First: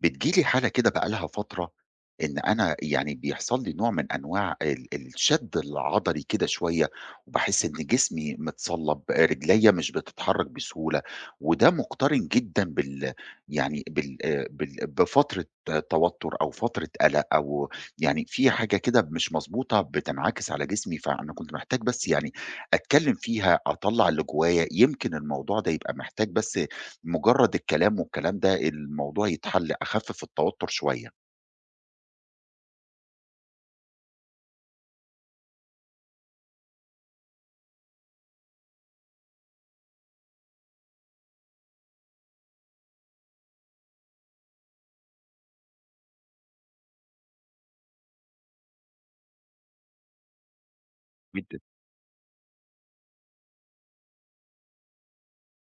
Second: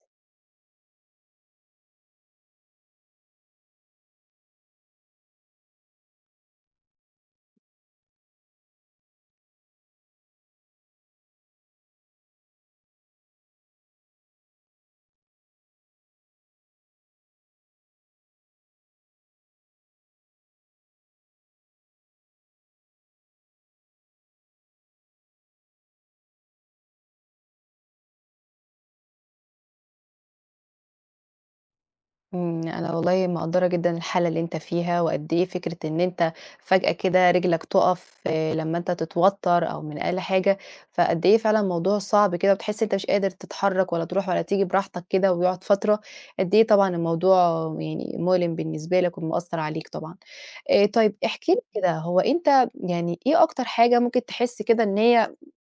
بتيجي لي حالة كده بقى لها فترة، إن أنا يعني بيحصل لي نوع من أنواع الشد العضلي كده شوية، وباحس إن جسمي متصلّب، رجليّا مش بتتحرك بسهولة، وده مقترن جدًا بال يعني بال بال بفترة توتر أو فترة قلق، أو يعني في حاجة كده مش مضبوطة بتنعكس على جسمي. فأنا كنت محتاج بس يعني أتكلّم فيها، أطلّع اللي جوايا، يمكن الموضوع ده يبقى محتاج بس مجرد الكلام، والكلام ده الموضوع يتحل، أخفف التوتر شوية. أنا والله مقدّرة جدًا الحالة اللي أنت فيها، وقد إيه فكرة إن أنت فجأة كده رجلك تُقف آه، لمّا أنت تتوتر أو من أقل حاجة، فقد إيه فعلًا الموضوع صعب كده، وتحس أنت مش قادر تتحرك ولا تروح ولا تيجي براحتك كده، ويقعد فترة، قد إيه طبعًا الموضوع مؤلم بالنسبة لك ومأثّر عليك طبعًا. طيب احكِ لي جدًا. كده، هو أنت يعني إيه أكتر حاجة ممكن تحس كده إن هي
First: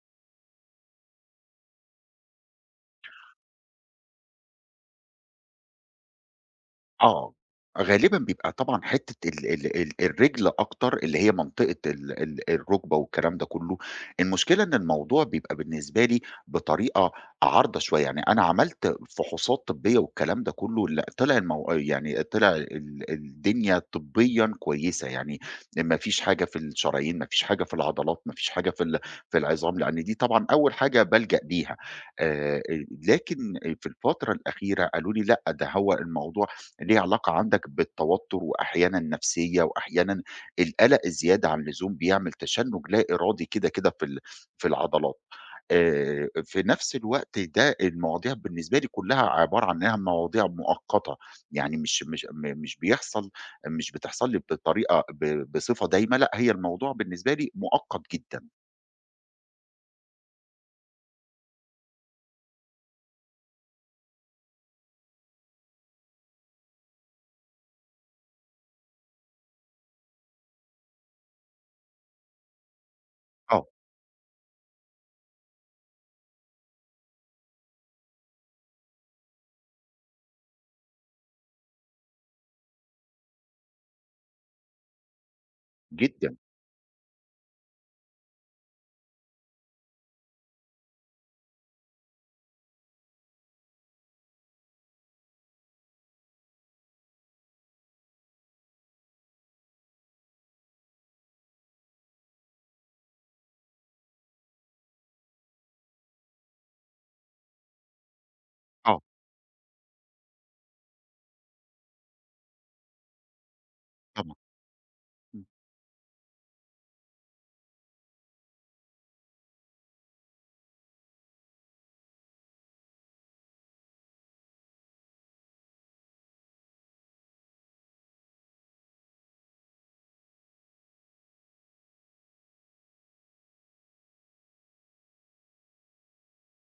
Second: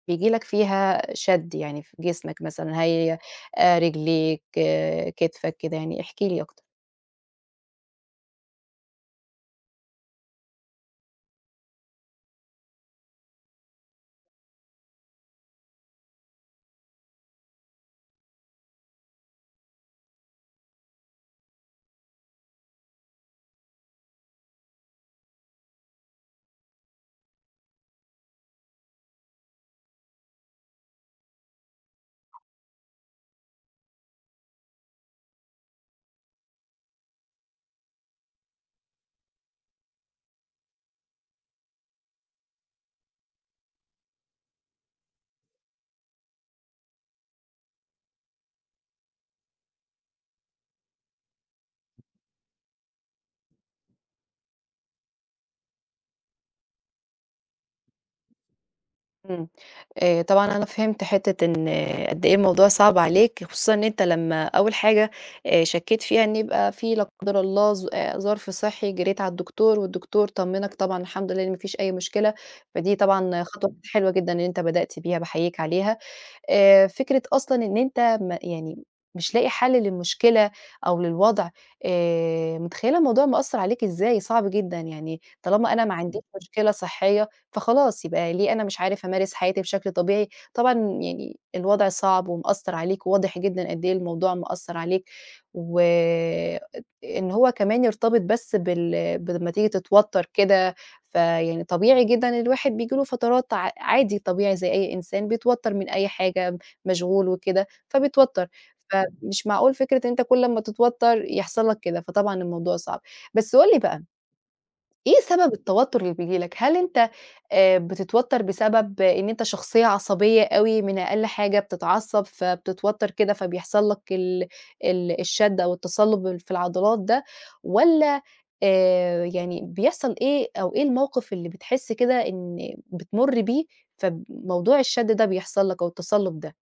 بييجي لك فيها شد يعني في جسمك مثلًا، هي رجليك، آه، كتفك كده يعني، احكِ لي أكتر؟ آه، غالبًا بيبقى طبعًا حتّة ال ال ال الرِجل أكتر، اللي هي منطقة ال ال الرُكبة والكلام ده كلّه. المشكلة إن الموضوع بيبقى بالنسبة لي بطريقة عارضة شوية، يعني أنا عملت فحوصات طبّية والكلام ده كلّه، لأ طلع المو يعني طلع الدنيا طبيًا كويسة، يعني ما فيش حاجة في الشرايين، ما فيش حاجة في العضلات، ما فيش حاجة في العظام، لإن دي طبعًا أول حاجة بالجأ ليها. آآ، لكن في الفترة الأخيرة قالوا لي لأ، ده هو الموضوع ليه علاقة عندك بالتوتر، وأحيانا نفسية، وأحيانا القلق الزيادة عن اللزوم بيعمل تشنج لا إرادي كده كده في العضلات. آه، في نفس الوقت ده المواضيع بالنسبة لي كلها عبارة عن انها مواضيع مؤقتة، يعني مش مش م- مش بيحصل مش بتحصل لي بصفة دايمة، لا هي الموضوع بالنسبة لي مؤقت جدا. إمم. طبعًا أنا فهمت حتّة إن آه، قد إيه الموضوع صعب عليك، خصوصًا إن أنت لمّا أول حاجة شكّيت فيها إن يبقى في لا قدّر الله ظ ظرف صحّي جريت على الدكتور والدكتور طمّنك طبعًا الحمد لله إن ما فيش أي مشكلة، فدي طبعًا اه، خطوة حلوة جدًا إن أنت بدأت بيها، باحييك عليها. فكرة أصلًا إن أنت ما يعني مش لاقي حل للمشكلة أو للوضع، متخيّلة الموضوع مأثّر عليك إزاي، صعب جدًا، يعني طالما أنا ما عنديش جدا. مشكلة صحية، فخلاص يبقى ليه أنا مش عارف أمارس حياتي بشكل طبيعي، طبعًا يعني الوضع صعب ومأثّر عليك، وواضح جدًا قد إيه الموضوع مأثّر عليك، و إن هو كمان يرتبط بس بال ب لمّا تيجي تتوتّر كده فيعني طبيعي جدًا الواحد بييجي له فترات عادي طبيعي زي أي إنسان بيتوتر من أي حاجة، مشغول وكده فبيتوتر، اه، فمش معقول فكرة إن أنت كل أمّا تتوتر يحصل لك كده، فطبعًا الموضوع صعب. بس قُل لي بقى طبعا. إيه سبب التوتر اللي بييجي لك؟ هل أنت بتتوتر بسبب إن أنت شخصية عصبية أوي، من أقل حاجة بتتعصب، فبتتوتر كده فبيحصل لك ال الشد أو التصلب في العضلات ده، والّا يعني بيحصل إيه أو إيه الموقف اللي بتحس كده إن بتمُر بيه، فموضوع الشد ده بيحصل لك أو التصلب ده؟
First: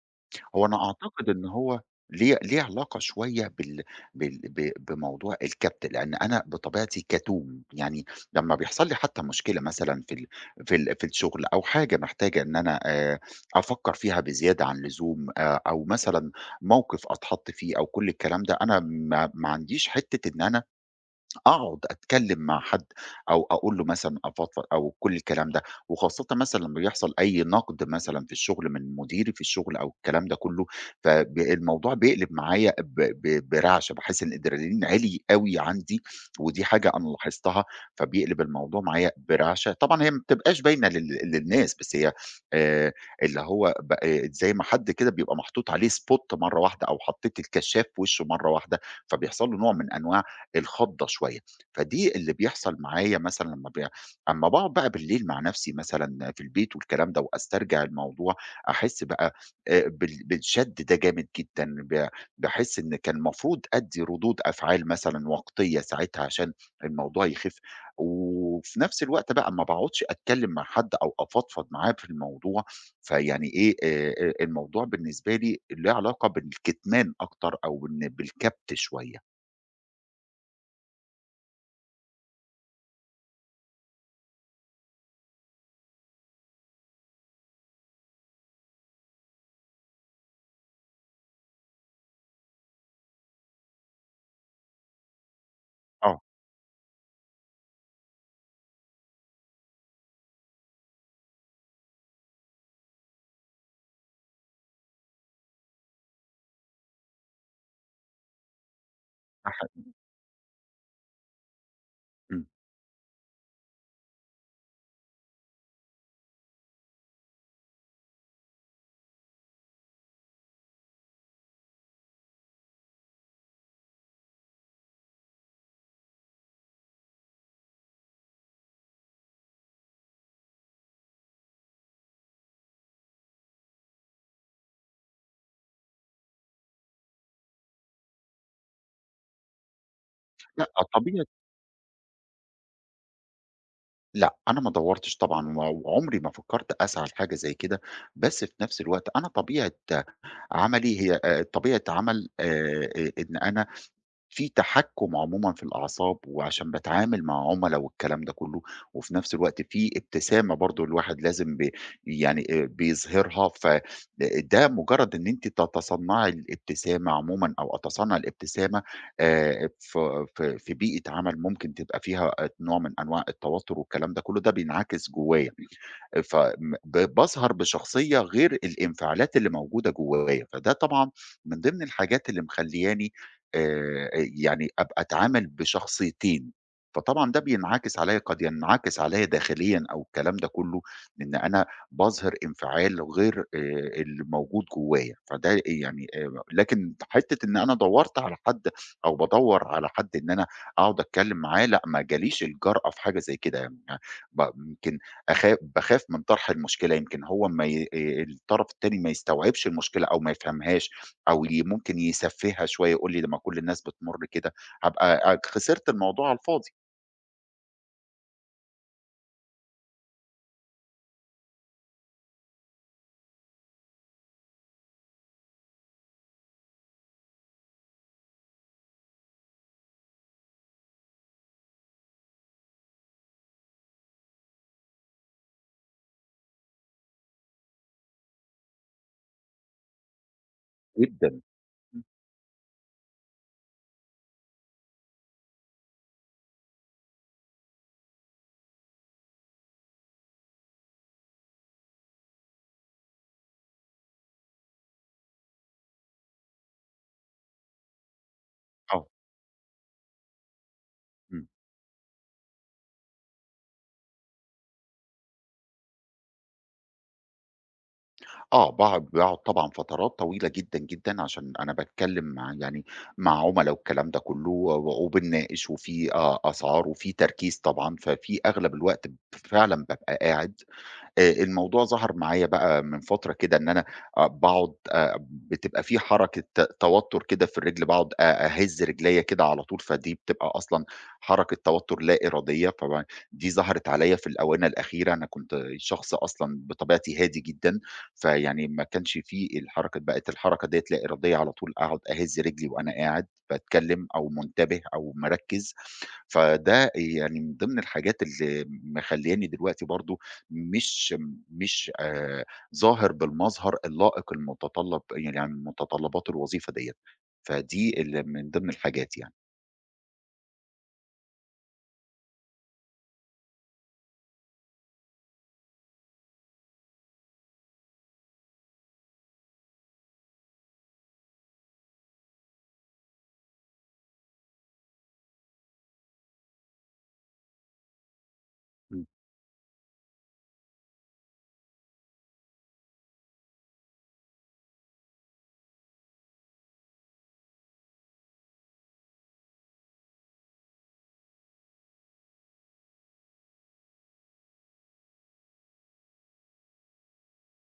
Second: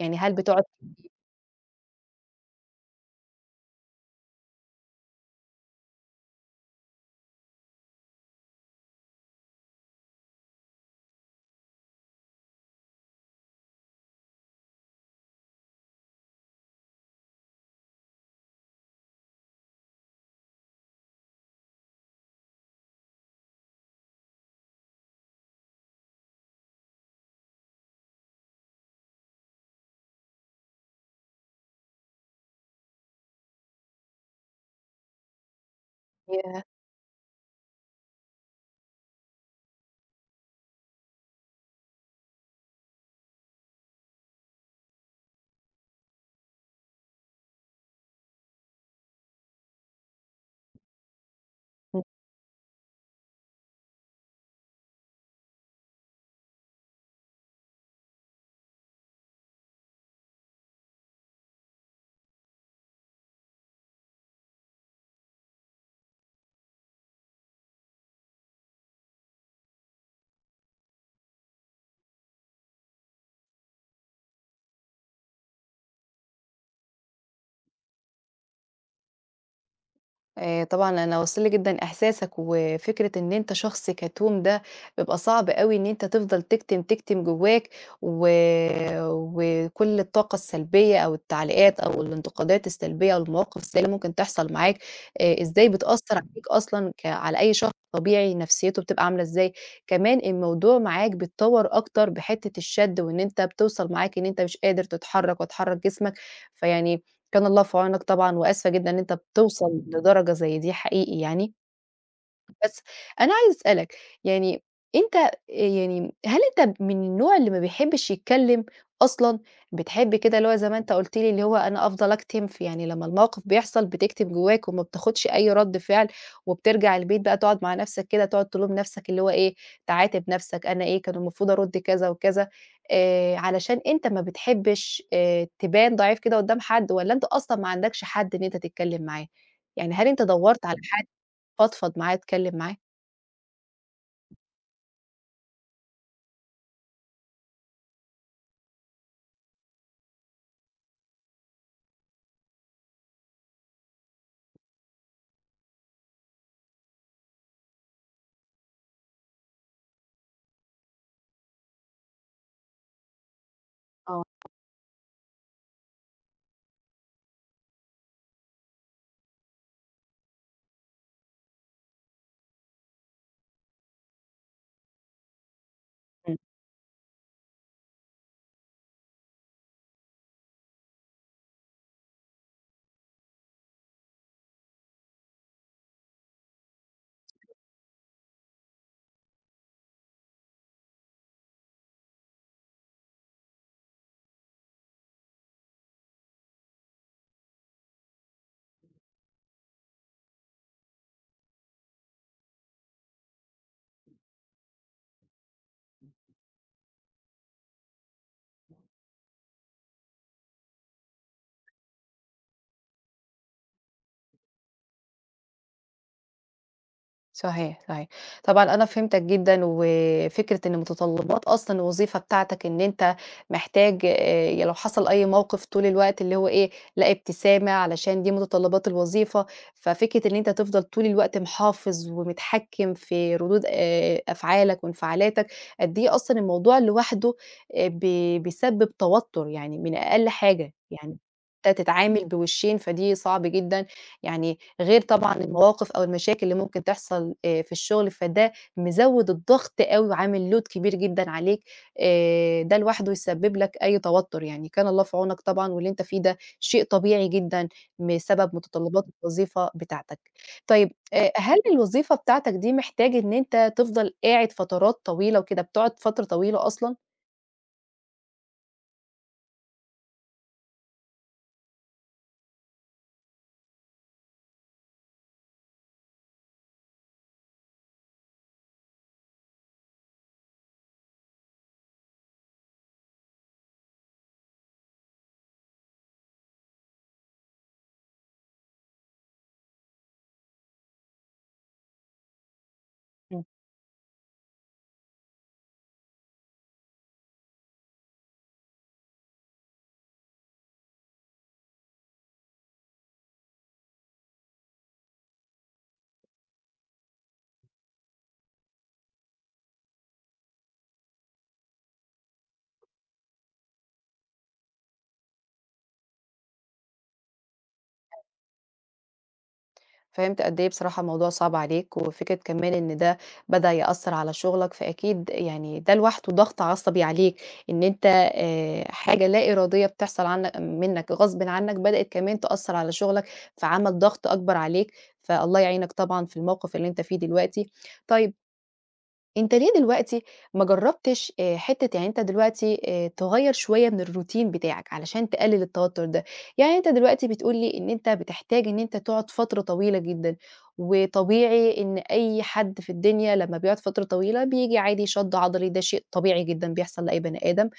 يعني هل بتقعد هو أنا أعتقد إن هو ليه علاقة شوية بال بال ب بموضوع الكبت، لأن أنا بطبيعتي كتوم. يعني لمّا بيحصل لي حتى مشكلة مثلًا في الشغل، أو حاجة محتاجة إن أنا أفكّر فيها بزيادة عن اللزوم، أو مثلًا موقف أتحط فيه أو كل الكلام ده، أنا ما عنديش حتّة إن أنا أقعد أتكلّم مع حد، أو أقول له مثلًا أفضفض أو كل الكلام ده. وخاصةً مثلًا لمّا بيحصل أي نقد مثلًا في الشغل من مديري في الشغل أو الكلام ده كلّه، فب الموضوع بيقلب معايا ب ب برعشة، باحس إن الأدرينالين عِلي أوي عندي، ودي حاجة أنا لاحظتها. فبيقلب الموضوع معايا برعشة، طبعًا هي ما بتبقاش باينة للناس، بس هي آآ اللي هو ب زي ما حد كده بيبقى محطوط عليه spot مرّة واحدة، أو حطّيت الكشّاف في وشه مرّة واحدة، فبيحصل له نوع من أنواع الخضة شوية. فدي اللي بيحصل معايا مثلًا لمّا ب أمّا باقعد بقى بالليل مع نفسي مثلًا في البيت والكلام ده، وأسترجع الموضوع، أحس بقى بالشَد ده جامد جدًا. باحس إن كان المفروض أدّي ردود أفعال مثلًا وقتية ساعتها عشان الموضوع يخف، وفي نفس الوقت بقى ما باقعدش أتكلم مع حد أو أفضفض معاه في الموضوع. فيعني إيه، الموضوع بالنسبة لي له علاقة بالكتمان أكتر، أو إن بالكبت شوية. طبعًا أنا واصل لي جدًا إحساسك، وفكرة إن أنت شخص كتوم ده بيبقى صعب أوي إن أنت تفضل تكتم، تكتم جواك و وكل الطاقة السلبية أو التعليقات أو الانتقادات السلبية أو المواقف السلبية اللي ممكن تحصل معاك، إزاي بتأثّر آه، عليك أصلًا على أي شخص طبيعي نفسيته بتبقى عاملة إزاي، كمان الموضوع معاك بيتطوّر أكتر بحتة الشد، وإن أنت بتوصل معاك إن أنت مش قادر تتحرّك وتحرّك جسمك، فيعني كان الله في عونك طبعًا، وآسفة جدًا إن أنت ده بتوصل حقيقي. لدرجة زي دي حقيقي يعني، بس أنا عايزة أسألك، يعني أنت يعني هل أنت من النوع اللي ما بيحبّش يتكلّم أصلًا، بتحب كده اللي هو زي ما أنت قُلت لي اللي هو أنا أفضل أكتم في يعني لمّا الموقف بيحصل بتكتم جواك وما بتاخدش أي رَد فعل، وبترجع البيت بقى تقعد مع نَفْسك كده تقعد تلوم نَفْسك اللي هو إيه، تعاتب نَفْسك أنا إيه كان المفروض أرُد كذا وكذا، علشان أنت ما بتحبّش تبان ضعيف كده قدّام حد والّا أنت أصلًا ما عندكش حد إن أنت تتكلّم معاه؟ يعني هل أنت دوّرت لأ، على حد تفضفض معاه تتكلّم معاه؟ لأ، أنا ما دوّرتش طبعًا، وعمري ما فكّرت أسعى لحاجة زي كده، بس في نفس الوقت أنا طبيعة عملي هي، طبيعة عمل، إن أنا في تحكُّم عمومًا في الأعصاب، وعشان باتعامل مع عُملا والكلام ده كلّه، وفي نفس الوقت في ابتسامة برضه، الواحد لازم ب يعني بيظهرها. ف آه، ده مجرّد إن أنتِ تتصنّعي الابتسامة عمومًا، أو أتصنّع الابتسامة، ف ف في بيئة عمل ممكن تبقى فيها نوع من أنواع التوتُّر والكلام ده كلّه، ده بينعكس جوّايا. ف إمم، م ب باظهر بشخصية غير الانفعالات اللي موجودة جوّايا. فده طبعًا من ضمن الحاجات اللي مخلّياني آآ يعني أبقى أتعامل بشخصيتين، فطبعًا ده بينعكس عليَّ، قد ينعكس عليَّ داخليًا أو الكلام ده كله، إن أنا باظهر انفعال غير اللي موجود جوايا. فده يعني لكن حتة إن أنا دَوّرت على حد، أو بادَوّر على حد إن أنا أقعد أتكلم معاه، لأ، ما جاليش الجرأة في حاجة زي كده. يعني ب يمكن باخاف من طرح المشكلة، يمكن هو ما ي الطرف التاني ما يستوعبش المشكلة أو ما يفهمهاش، أو ممكن يسفّهها شوية، يقول لي لمّا كل الناس بتمُر كده، هابقى خسرت الموضوع على الفاضي. صحيح، صحيح. طبعًا أنا فهمتك جدًا، وفكرة إن متطلبات أصلًا الوظيفة بتاعتك إن أنت محتاج لو حصل أي موقف طول الوقت اللي هو إيه، لا ابتسامة علشان دي متطلبات الوظيفة، ففكرة إن أنت تفضل طول الوقت محافظ ومتحكم في ردود أفعالك وانفعالاتك، قد إيه أصلًا الموضوع لوحده بي بيسبب توتر يعني من أقل حاجة، يعني جدًا. أنت إمم، تتعامل بوشين فدي صعب جدًا، يعني غير طبعًا المواقف أو المشاكل اللي ممكن تحصل في الشغل، فده مزوّد الضغط أوي وعامل load كبير جدًا عليك، ده لوحده يسبب لك أي توتر يعني، كان الله في عونك طبعًا واللي أنت فيه ده شيء طبيعي جدًا بسبب آه، متطلبات الوظيفة بتاعتك. طيب إمم. هل الوظيفة بتاعتك دي محتاج إن أنت تفضل قاعد فترات طويلة وكده، بتقعد فترة طويلة أصلًا؟ آه، باقعد طبعًا فترات طويلة جدًا، جدًا عشان أنا باتكلّم مع عُملا والكلام ده كُلّه، وبنناقش، وفي أسعار، وفي تركيز طبعًا، ففي أغلب الوقت فعلًا بابقى قاعد. الموضوع ظَهَر معايا بقى من فترة كده، إن أنا آه باقعد بتبقى في حركة توتُّر كده في الرِجل، باقعد أهِز رِجليّا كده على طول، فدي بتبقى أصلًا حركة توتُّر لا إرادية. فب دي ظَهَرت عليّا في الآونة الأخيرة، أنا كنت شخص أصلًا بطبيعتي هادي جدًا، فيعني ما كانش في الحركة، بقت الحركة ديّة لا إرادية، على طول أقعد أهِز رِجلي وأنا قاعد باتكلّم، أو منتبه، أو مركّز. فده يعني من ضمن الحاجات اللي مخلّياني دلوقتي برضه مش مش ظاهر بالمظهر اللائق المتطلب، يعني متطلبات الوظيفة ديّة، فدي اللي من ضمن الحاجات يعني. فهمت قد إيه بصراحة الموضوع صعب عليك، وفكرة كمان إن ده بدأ يأثّر على شغلك، فأكيد يعني ده لوحده ضغط عصبي عليك، إن أنت حاجة لا إرادية بتحصل عنك منّك غصبٍ عنك بدأت كمان تأثّر على شغلك، فعمل ضغط أكبر عليك، فالله يعينك طبعًا في الموقف اللي أنت فيه دلوقتي. طيب إمم. أنت ليه دلوقتي ما جرّبتش حتّة يعني أنت دلوقتي تغيّر شوية من الروتين بتاعك علشان تقلل التوتر ده، يعني أنت دلوقتي بتقول لي إن أنت بتحتاج إن أنت تقعد فترة طويلة جدًا، وطبيعي إن أي حد في الدنيا لمّا بيقعد فترة طويلة بييجي عادي شد عضلي ده شيء طبيعي جدًا بيحصل لأي بني آدم،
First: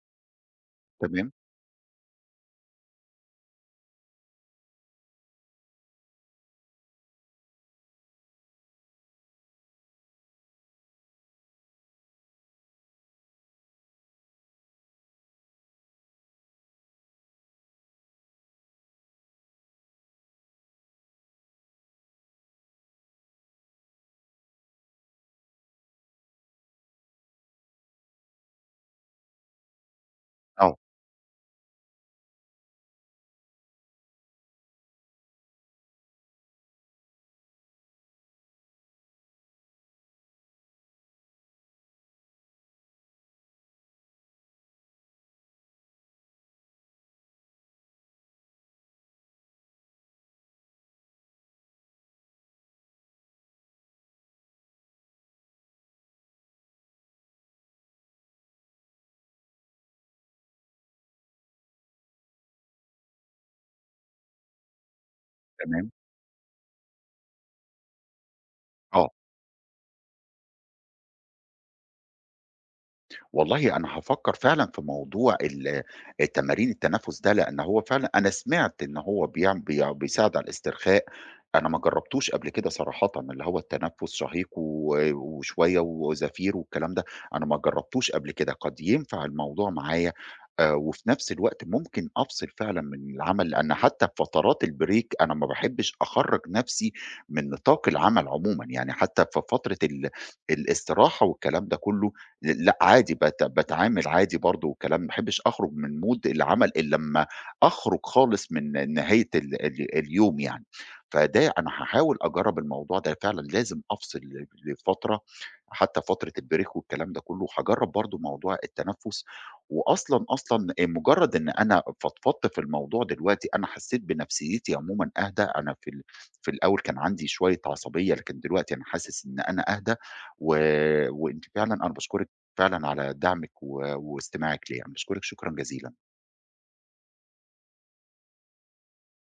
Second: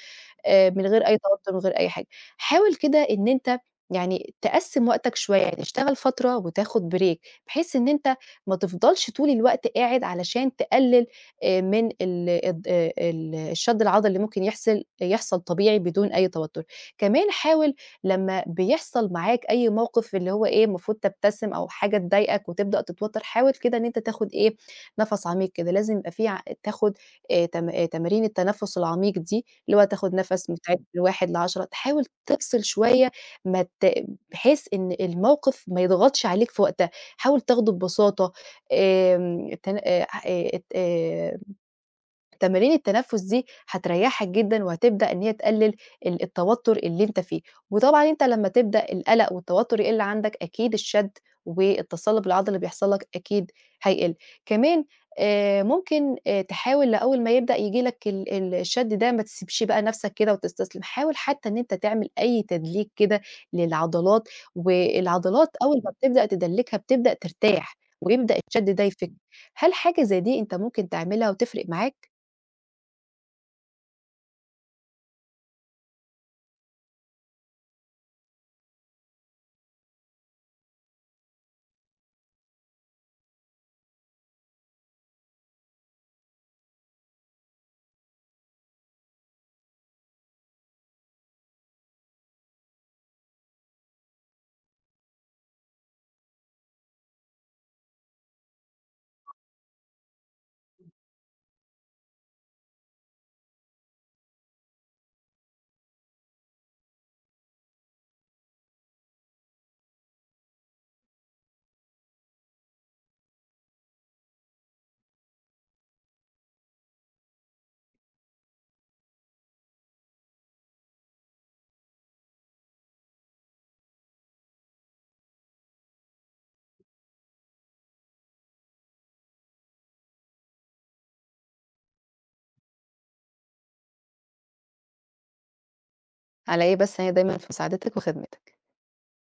من غير أي تمام، توتر، من غير أي حاجة. حاول كده إن أنت تقسّم وقتك شوية، يعني تشتغل فترة وتاخد بريك، بحيث إن أنت ما تفضلش طول الوقت قاعد علشان تقلل من ال الض ال الشد العضلي اللي ممكن يحصل يحصل طبيعي بدون أي توتر. كمان حاول لمّا بيحصل معاك أي موقف اللي هو إيه، المفروض تبتسم أو حاجة تضايقك وتبدأ تتوتر، حاول كده إن أنت تاخد إيه، نَفَس عميق كده، لازم يبقى في تاخد تم تمارين التنفس العميق دي اللي هو تاخد نَفَس آه. متعد من 1 ل10 تحاول تفصل شوية ما ت بحيث إن الموقف ما يضغطش عليك في وقتها، حاول تاخده ببساطة آمم تن ح ات تمارين التنفس دي هتريحك جدًا، وهتبدأ إن هي تقلل ال التوتر اللي أنت فيه، وطبعًا أنت لمّا تبدأ القلق والتوتر يقل عندك أكيد الشد والتصلب العضلي اللي بيحصل لك أكيد هيقل، كمان ممكن تحاول لأول ما يبدأ ييجي لك ال الشد ده ما تسيبش بقى نفسك كده وتستسلم، حاول حتى إن أنت تعمل أي تدليك كده للعضلات، والعضلات أول تمام، ما بتبدأ تدلكها بتبدأ ترتاح، ويبدأ الشد ده آه. يفك. هل حاجة زي دي أنت ممكن تعملها وتفرق معاك؟ والله أنا هافكّر فعلًا في موضوع التمارين التنفس ده، لإن هو فعلًا أنا سمعت إن هو بيعم بي بيساعد على الاسترخاء. أنا ما جرّبتوش قبل كده صراحةً، اللي هو التنفس شهيق وشوية وزفير والكلام ده، أنا ما جرّبتوش قبل كده، قد ينفع الموضوع معايا. وفي نفس الوقت ممكن أفصل فعلًا من العمل، لإن حتى في فترات البريك أنا ما باحبّش أخرّج نفسي من نطاق العمل عمومًا، يعني حتى في فترة الاستراحة والكلام ده كُلّه، لأ عادي، باتعامل عادي برضه وكلام، ما باحبش أخرج من mood العمل إلّا أمّا أخرج خالص من نهاية ال ال اليوم يعني. فده أنا هاحاول أجرّب الموضوع ده، فعلًا لازم أفصل لفترة، حتى فترة البريك والكلام ده كلّه، هاجرّب برضه موضوع التنفُّس. وأصلًا، مجرّد إن أنا فضفضت في الموضوع دلوقتي أنا حسّيت بنفسيّتي عمومًا أهدى، أنا في الأول كان عندي شوية عصبية، لكن دلوقتي أنا حاسس إن أنا أهدى. و وأنتِ فعلًا، أنا باشكرِك فعلًا على دعمِك واستماعِك ليّا، أنا باشكرِك شكرًا جزيلًا. على إيه بس هي دايمًا في سعادتِك وخدمتِك.